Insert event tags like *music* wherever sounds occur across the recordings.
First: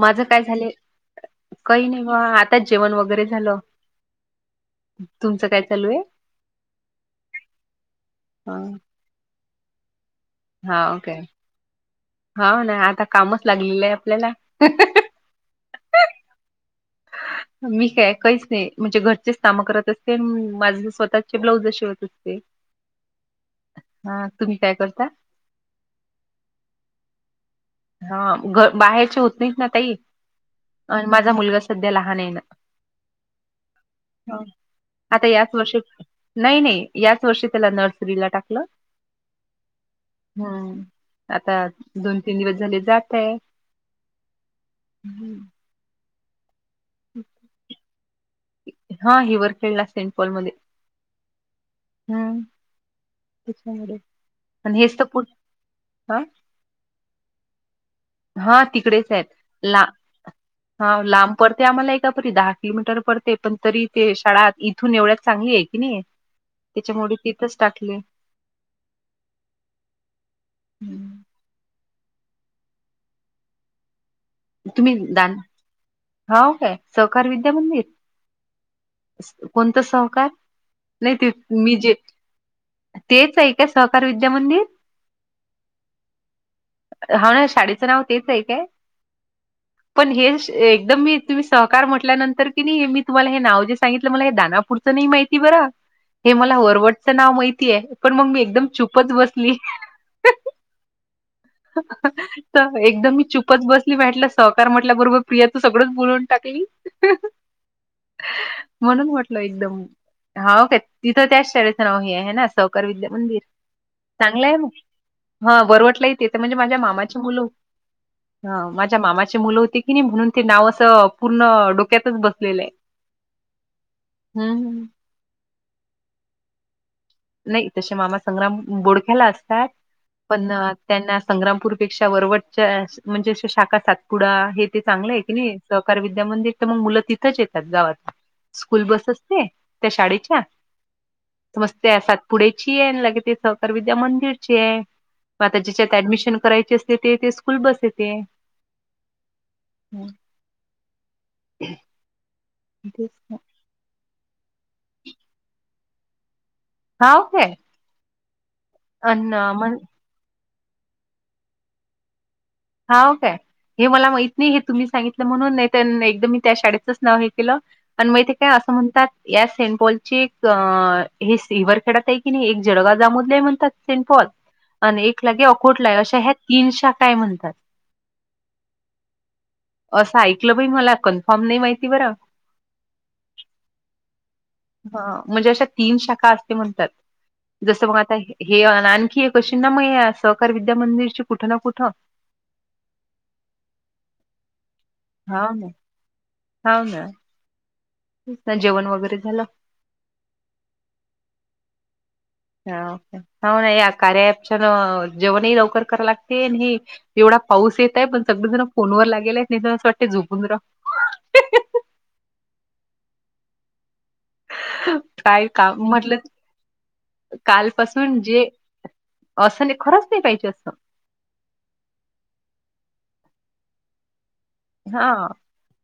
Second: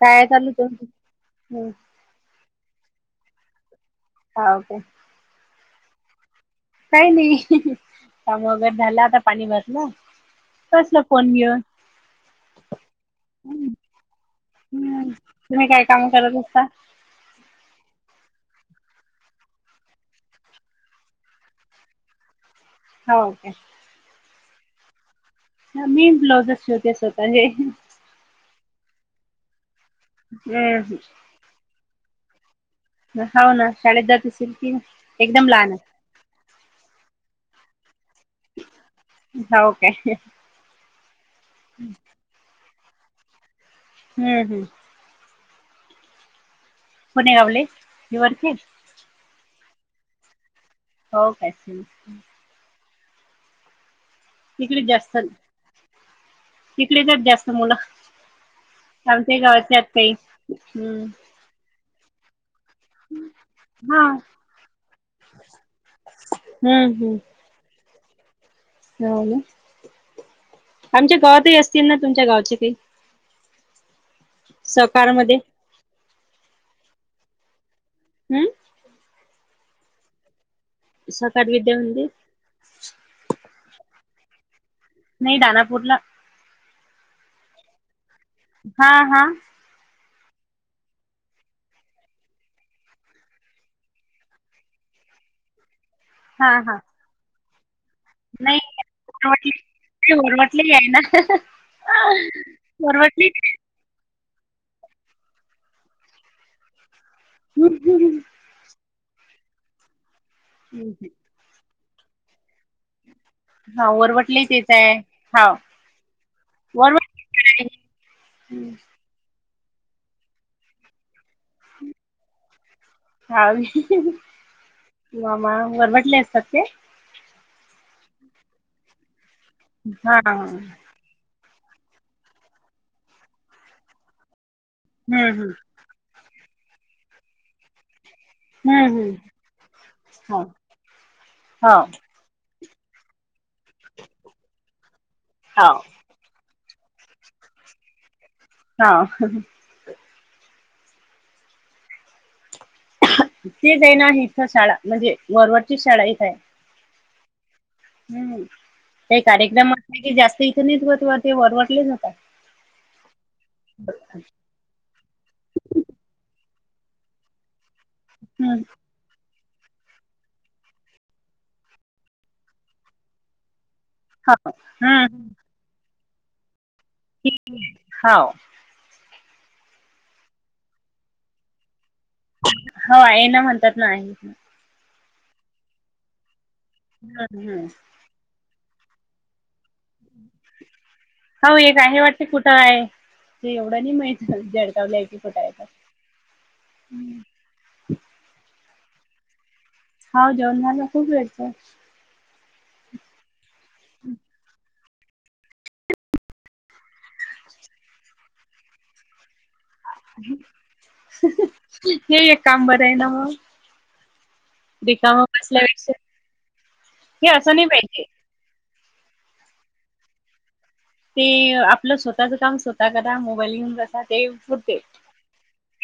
माझं काय चालू झालं तुमचं काही नाही बा आताच जेवण वगैरे झालं. हा ओके. तुमचं काय चालू आहे. काही नाही त्या मगर झालं आता पाणी भरलं. बसलं हाओके फोन घेऊन हा ना आता कामच हम्म लागलेलं आहे आपल्याला तुम्ही काय काम करत असता. मी काय काहीच नाही म्हणजे घरचेच कामं करत असते माझ स्वतःचे ब्लाऊजे होत असते. हो का? हा तुम्ही काय करता. मी ब्लाऊजच शेवते स्वतःचे हा घ बाहेरची होत नाहीत ना तई हम्म माझा मुलगा सध्या लहान आहे ना. होा ना शाळेत जात सिल्की आता एकदम याच लहान वर्षी आहे. नाही नाही याच वर्षी त्याला नर्सरीला टाक. हो काे. हा आता दोन, तीन दिवस झाले जात आहे. हम्म हम्. हम्म. कोणे गावले दि वरती हा हिवर खेळला सेंट पॉलमध्येध्ये हो कायच. *unintelligible* आणि तिकडे हेच तर जास्त पुढ हा *unintelligible* तिकडेचच आहेत जास्त मुलं. हो तिकडेच आहेत आमच्या गावातले ला आहेत काही हा हम्म लांब पडते आम्हाला एकापरी दहा किलोमीटर पडते पण तरी हा ते हम्म शाळा इथून एवढ्याच चांगली आहे कीनी नाही त्याच्यामुळे हम्म ते इथच टाकले. हो ना हम्म. आमच्या गावातही असतील ना तुमच्या गावचे काही सकारमध्ये होव काय सहकार विद्यामंदिर हम्म. कोणत सहकार नाही ते सहकार विद्या मी जे मंदिर तेच आहे का सहकार विद्यामंदिर? नाही दानापूरला हा ना शाळेचं नाव तेच आहे. काय? हा हा. पण हे एकदम मी तुम्ही सहकार म्हटल्यानंतर कीनी मी तुम्हाला हे नाव जे सांगितलं मला हे दानापूरच नाही माहिती बरं. *unintelligible* हे मला हा वरवटचं नाव माहितीय पण मग मी नाही एकदम चूपच बसली. वरवटले ते वरवटले आहे ना त एकदम मी वरवटले चुपच बस. *unintelligible* सहकार म्हटल्याबरोबर प्रिया तू सगळंच बोलून टाकली. *unintelligible* म्हणून म्हटल एकदम हा ओके तिथं त्याच शाळेचं नाव हे आहे ना. सहकार विद्यामंदिर हा वरवटले चांगलंय म तेच आहे हा वरवटलाय तेत म्हणजे माझ्या वरवट मामाची मुलं आहे. हा माझ्या मामाचे मुलं होते कीनी म्हणून ते नाव असं. पूर्ण डोक्यातच बसलेलं आहे हा हम्म हम्. मामा वरवटंले असतांत ते नाहीं तसें मामा संग्रांम बोडख्यांला असतांत हा पणं अ हम्म त्यांनां संग्रांमपूरपेक्षां वरवटच्यां म्हणजे शाखां सातपुडा हे ते चांगलं आहे की हम्म नाहीं सहकांर विद्यामंदिर तरं मंग मुलं तिथंच येतातं गावांत. स्कूंल हम्म बसं हम्म असतें त्यां शाळेच्यां हो समंस् हो सातपुढेची आहे लगे ते सहकार विद्या मंदिरची आहे मं आतां हो जिच्यांत ऍडमिशन करांयची असं येते तेे स्कूंल बसं येते. हां हम्मं तूंचं पांय तेचं आहे नां इथं शाळां म्हणजे वरवरची शाळां इथं आहे. हांव कायं हम्मं कायं कार्यक्रम मग असले की जास्तं इथे नाही होतं वरवटलेचं होतां. हांव कायं हे मलां माहीत नाहीं हे तुम्हीं सांगितल म्हणूंन नाहीं तरं एकदंम मी त्यां शाळेचंच नांव हे केलं आणि माहिते कायं हम्म असं म्हणतांत या सेंट पॉलची एक अ हे सिल्व्हर अडतं हांय की नाहीं एक जळगांव जामोद ले आहे म्हणतांत सीणंपॉल हो आणि एक हम्म लागे अकोटले अशा ह्यां तीनं शाखां हांव असं ऐकलं बांई मलां कन्फार्म नाहीं माहिती बरं हो आहे नां म्हणतांत नां हं म्हणजे अशा तीनं शाखां असते म्हणतांत हम्म जसं मंग आतां हे अनं आणखी एक कशी नां मं यां सहकांर विद्या मंदिरची कुठं ना कुठं. ते कुठं आहे ते एवढं नाहीं माहित जळगांवले आहे की कुठं आहे तरं हांव नां जेवणं वगैरें झालं. हांव जेवणं झालं खूंप वेळंच होव नां यां कार्या ॲपच्यां नं जेवणं ही लवकरं करावं लागते अनं हे एवढां पाऊस येतंय पणं सगळें जणं फोनवरं लागेल आहेतं नाहीं असं वाटतं झोपून रांहू हे एक कामं बरं आहे नां मंग रिकामं बसल्याने पेक्षा कांलपासून जे असं ते खरंच नाहीं पाहिजे असं ते आपलं स्वंतःचं कामं स्वंतः चं करां मोबाईल घेऊंन बसां ते हां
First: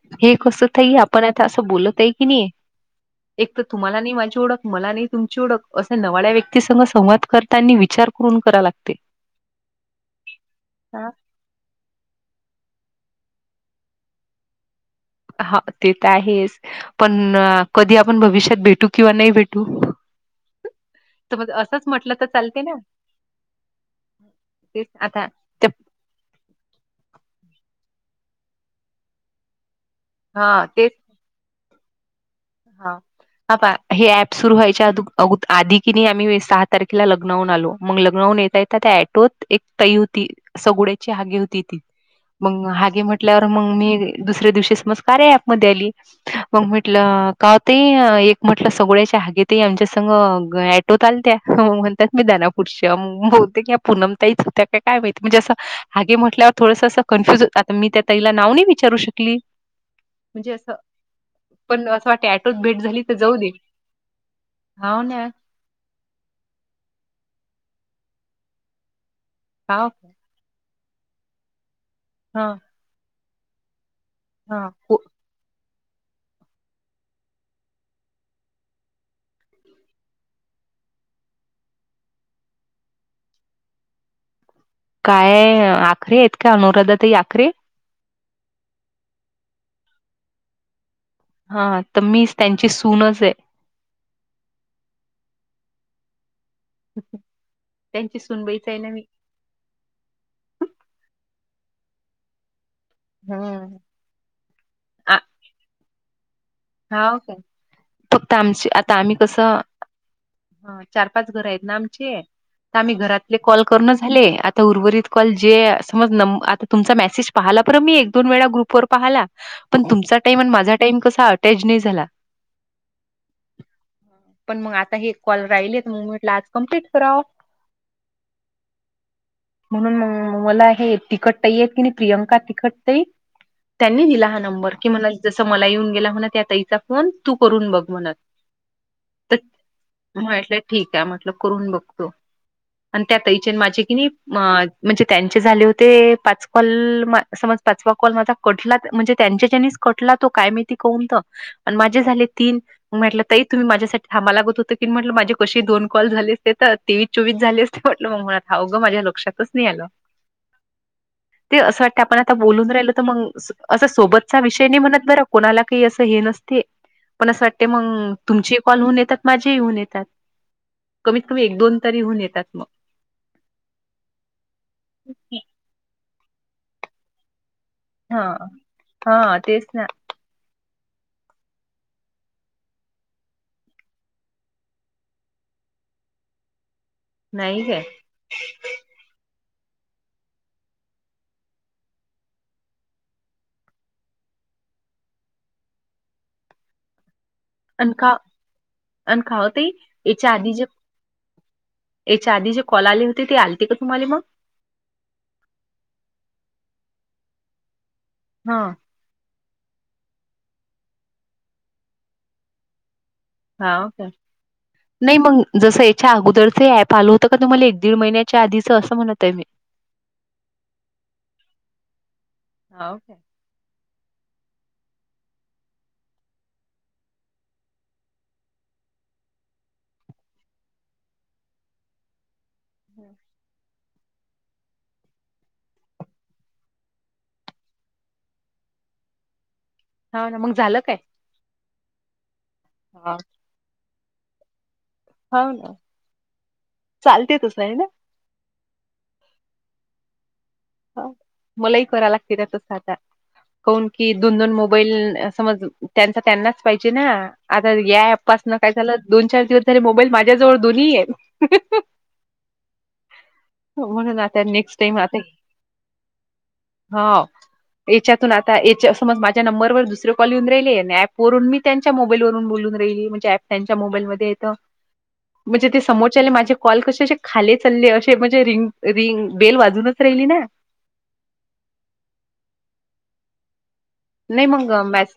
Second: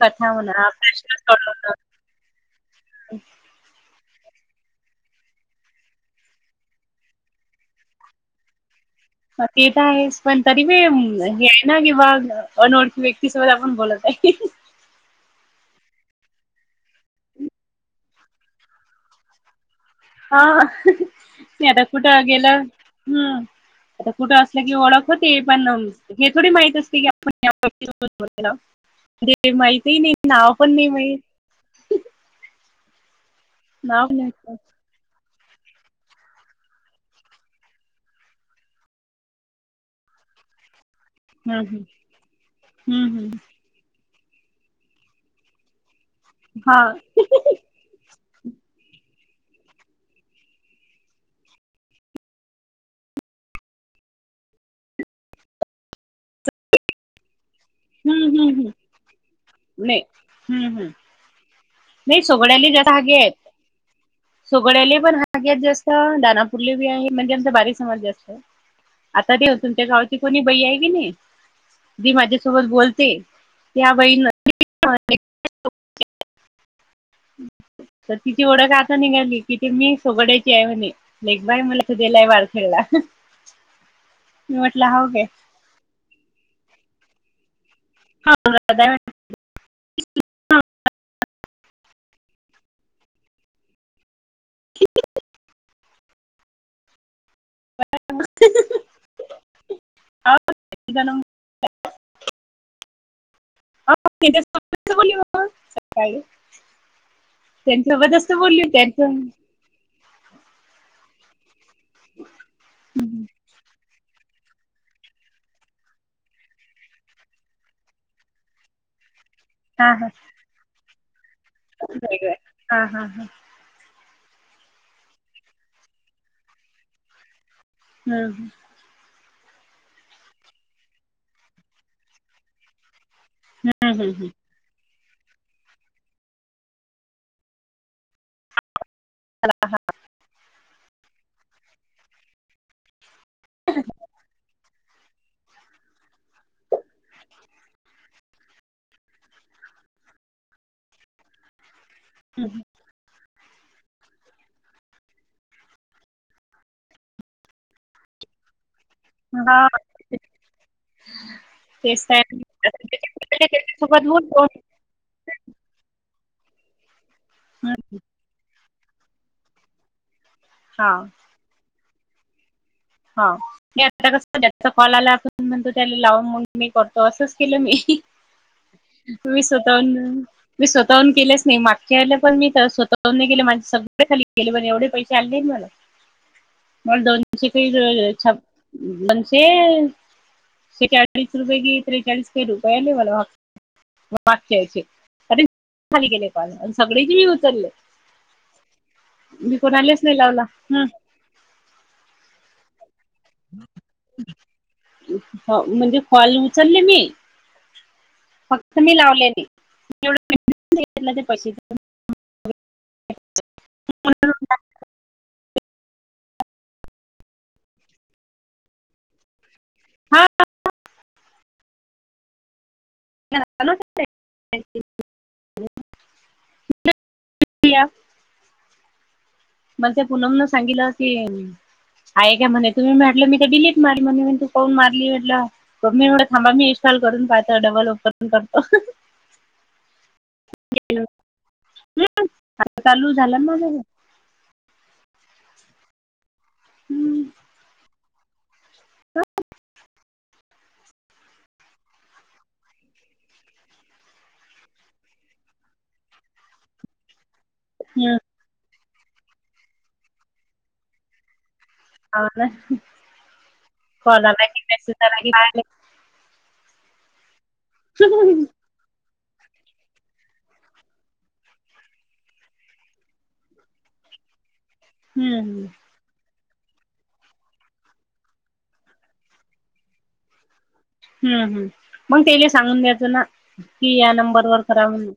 कथा हे कसं म्हणा तांई प्रश्न आपणं आतां सोडवणं असं बोलतं आहे की नाहीं एक तरं तुम्हांला नाहीं माझी ओळंख मलां नाहीं तुमंची ओळंख असे नवाळ्यां व्यक्तीस संवाद करतांनी विचारं करूंन करां लागते ते तरं आहेस पणं तरी प हा हे नां की बां अनोळंखी व्यक्ती सोबंत आपणं बोलतं आहे हां ते तरं आहेचं पणं कधीं आपणं भविष्यांत भेटूं किंवा नाहीं भेटूं हां मं आतां म्हटलं तर कुठं गेलं चालते ना. हम्मं आतां कुठं असलं कि तेच ओळंख आता होते ते पणं हे थोडी माहिती असते की आपणं ह्या व्याकती सोबतं बोलेल हांव ते माहितीही नाहीं नांव हा पणं नाही माहित हां हे नाव पण नाही ऍप सुंरू माहित व्हायचे अधूंन अगं आधी कि नाहीं आम्हीं सहां तारखेलां लग्नांहून आलो मंग लग्नांहून येतां येतां त्यां ऍटोतं एक ताई होती सगोड्यांची हागी होती हम्म ती हम्म मंग हागे हम्म म्हंटल्यावर हम्म मंग मी दुसऱ्यां दिवशी सहज कार्या ऍपमध्यें आली मंग हा म्हटलं कांव तांई ते एक म्हटलं सगळ्यांच्या हागी ते आमच्यां संंग ॲटोत आल त्यां म्हणतांत मी त्यांना कृषम बूते भवतेक यां पूनमंतांई इंच होत्यां कायं कायं माहिती म्हणजे असं हागे म्हटल्यांवर थोडंसं असं कन्फ्युज मी त्यां हम्म ताईलां हम्म नांव नाहीं हम्म विचारू शकली नाही म्हणजे असं पणं नाहीं सोगड्यांले जास्तं हागे आहेतं सोगड्यांले हाव पणं ना हाग्यांत जास्तं दानांपुरली आहे म्हणजे आमच्यां बारी समाजाचे जास्तं आतां ते तुमच्यां हाव गावं कोणी बई आहे की नाही जी हा माझ्यासोबत बोलते त्या बईण हा हो तर तिची ओळख आता निघाली किथ मी सोगड्यायची आहे म्हणे क बाय मला कधेलाय वार खेळला ी म्हटलं काय आखरे आहेत का अनुराधा तई आखरे ह हा तर मी त्यांची सूनच आहे हचछा हम्म ल सकाळी हा काय त्यांच्यासोबतच फक्त तर बोलली आमची आता त्यांच्या आम्ही कसं ह चार पाच घर आहेत ना आमचे आ आम्ही घरातले कॉल करून झाले आ ता उर्वरित कॉल जे समज नं आता तुमचा मेसेज पाहाला बर मी एक, दोन वेळा ग्रुप वर पाहाला. पण हा हा तुमचा टाईम आणि माझा टाईम कसा अटॅच नाही झाला. वेगळं हा हा हा पण मग आता हे कॉल राहिली म मिंटला आज कम्प्लीट कराव हम्. म्हणून मग मला हे तिकटताही येत की नाही प्रियंका तिखटताही हम्म त्यांनी हम्म दिला हम्म हा नंबर कि म जस मला येऊन गेला हो त्या तईचा फोन तू करून बघ म्हणतट ठीक आहे मटल करून बघतो आणि त्यातईचेन माझे की नाही अ म्हणजे त्यांचे झाले होते पाच कॉल समज पाचवा कॉल माझा कटला म्हणजे त्यांच्या जनी कटला तो काय मी त कोून पण माझे झाले तीन हम्म म्हटलं तुम्ही माझ्यासाठी थमा लागत होतं की म्हटलं माझ कशी दोन कॉल झाली असते तर ते चुवीित झालीस ते वाटल मगात अवघं माझ्या लक्षातच हा नाही आलं. ते असं वाटते तेच आपण आता तर बोलून राहिलो तर मग असं त्याच्यासोबत सोबतचा बोलतो विषय नाही म्हणत बरं. कोणाला काही असं हे नसते, पण असं वाटते मग तुमचेही कॉल होऊन येतात माझेही होऊन येतात. हा. कमीत कमी एक दोन तरी होऊन येतात मग. हा म आता कस त्याचा कॉल आला आपण म्हणतो त्याला लाव म्हणून मी करतो असंच केलं मी. हा हा तुम्ही तेच ना. स्वतःन मी स्वतःहून केेलेच नाही मागच्या आलं पण मी स्वतःहून नाही. गेले माझे सगळे खाली गेले पण एवढे पैसे आले म्ह मग दोनशे नाही काय काही छप दोनश ते चाळीस रुपये कि त्रेचाळीस काय रुपयाेले मला ह वागचे खली गेले का सगळे ज अन का अन का ओ मी ताई कोणालेच नाही याच्या लावला आधी जे ह. याच्या आधी जे कला लि हम म्हणजे कॉल उचलले मी हा फक्त मी लावलेली. *unintelligible* हा ओ काे नाही मग जसं याच्या अगोदरच ऍप आल होतं का तुम्हाला एक दीड महिन्याच्या आधीच असं म्हणतय मी. हा *unintelligible* हा *unintelligible* *unintelligible* मग ते पनम न सांगितलं की आहे काय म्हणे तुम्ही म्हटलं मी का डिलीट म म्हणे तू कान मारली म्हटला पग मी एवढं थांबा मी इन्स्टॉल करून पाहतो डबल उपकरण करतो. होा ना मग झालं काय. चालू झालं माझ. होा ना चालते तसं आहे ना. हो. हो मलई कोरा लागतर त साध. कोन की दोन दोन मोबाईल समज त्यांचा त्यांनाच पाहिजे ना. आता या हम्म. ॲप मुळेन काय झालं दोन चार दिवस तरी मोबाईल माझ्या जवळ दोन्ही आहे. हो ना कॉलला आता क नेक्स्ट टाइम आता मेसेजला. हा याच्यातून आता याच्या समज माझ माझ नंबर दुसर कॉलऊन राहिले आणि ऍपवरून मी त्यांच्या मोबाईलवरून बोलून राहिली म्हणजे प त्यांच्या मोबाईल ममध्ये य ह. म्हणजे ते समोरच्या माझे कॉल कसे असे खाले चालले असे म्हणजे रिंग रिंग बेल वाजूनच राहिली ना ह् हम् मग तेला सांगून द्यायचं ना. की या नाही नंबरवर मग करा म्हणून ब्यास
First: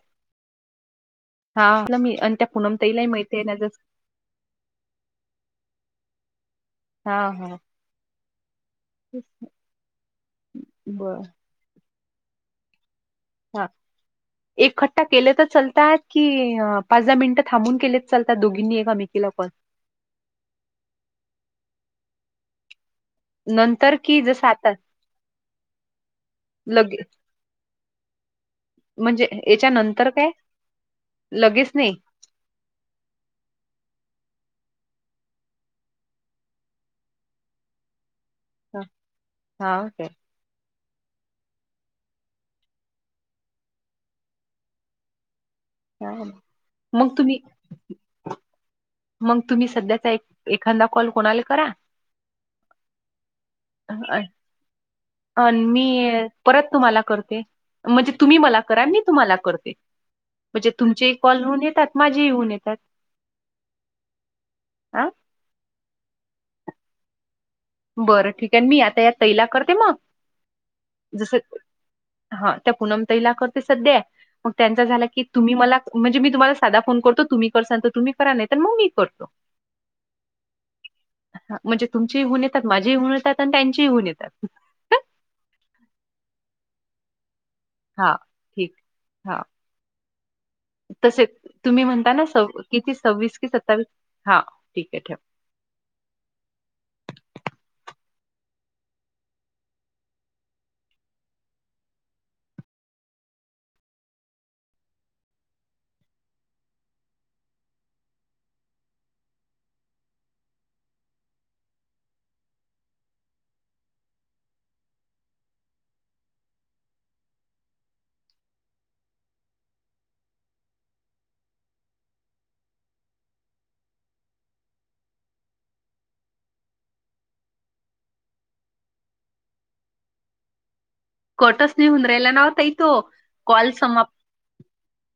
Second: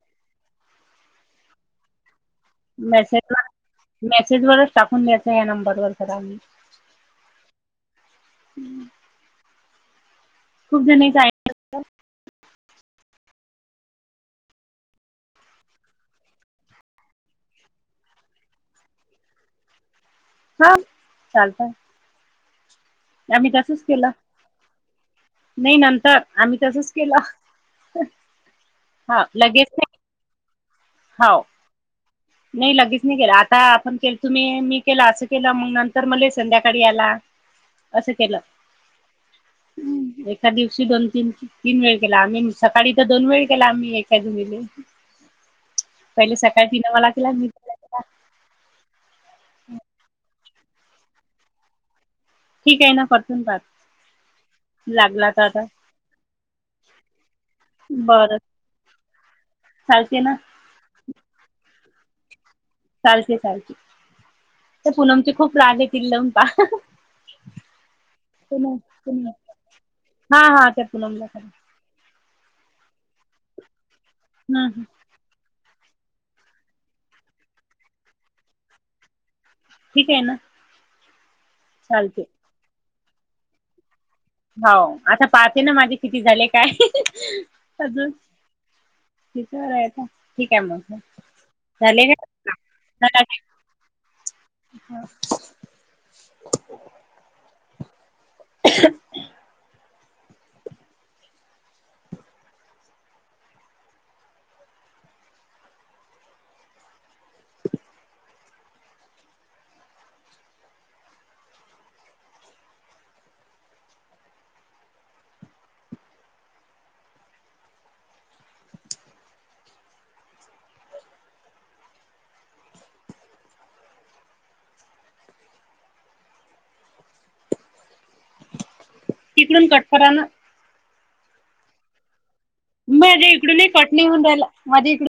हा मी त्या. पूनम ताईलाही माहिती मेसेजवर आहे ना जस मेसेजवरच टाकून द्यायचं या नंबरवरर खरा आम्ही हा हा. हम्म. ख *unintelligible* खूप जण हा एक खट्टा केलेतच चालतात की पाच दहा मिनिटं थांबून केले चालतात दोघींनी एकामेकीला पण हा चालतय. आम्ही तसच नंतर केलं की जसं आता नाही नंतर आम्ही तसच लगे केलं. का म्हणजे याच्या नंतर काय हो लगेच नाही. नाही लगेच नाही केलं आता आपण केलं तुम्ही मी केलं असं केलं मग नंतर मला संध्याकाळी याला. असं केलं. हा हा, काय दिवशी दोन तीन तीन वेळ केला आम्ही सकाळी तर दोन वेळ केला आम्ही एकाद हा मला मग केला तुम्ही मी तिला केला मग तुम्ही सध्याचा एक एखादा कॉल कोणाला करा ठीक आहे ना परतून पात. अन मी परत तुम्हाला करते. म्हणजे तुम्ही मला कराल मी तुम्हाला करते. चालतंय ना. म्हणजे तुमचेही कॉल होऊन येतात माझेही होऊन येतात. चालते चालख तर हा पुनमचे खूप लाग आहेतील लमपा. बरं ठीक आहे मी आता या तैला करते मग हा हा त्या पूनमला जस करा हा त्या पूनम तैला करते सध्या मग हम्म हम्म त्यांचा झाला की तुम्ही मला म्हणजे मी तुम्हाला साधा फोन करतो तुम्ही कर सांगत तुम्ही करा नाही तर मगी करतो. ठीक आहे ना. हा म्हणजे चालते तुमचेही होऊन येतात माझ्याहीहऊन येतात आणि त्यांच्याही होऊन येतात. हो आता पाहते ना माझे किती झाले काय. अजून हा ठीक. हा तिच्यावर आहे आता ठीक आहे मग तसे तुम्ही झाले म्हणता ना स किती का सव्वीस कि सत्तावीस हा ठीक आहे ठेव. *unintelligible* तिकडून कट करा ना. कटच नाही होऊन राहिला ना ताई. तो मध्ये इकडून नाही कॉल समाप्त पटणीऊ राहिला मध्ये इकड.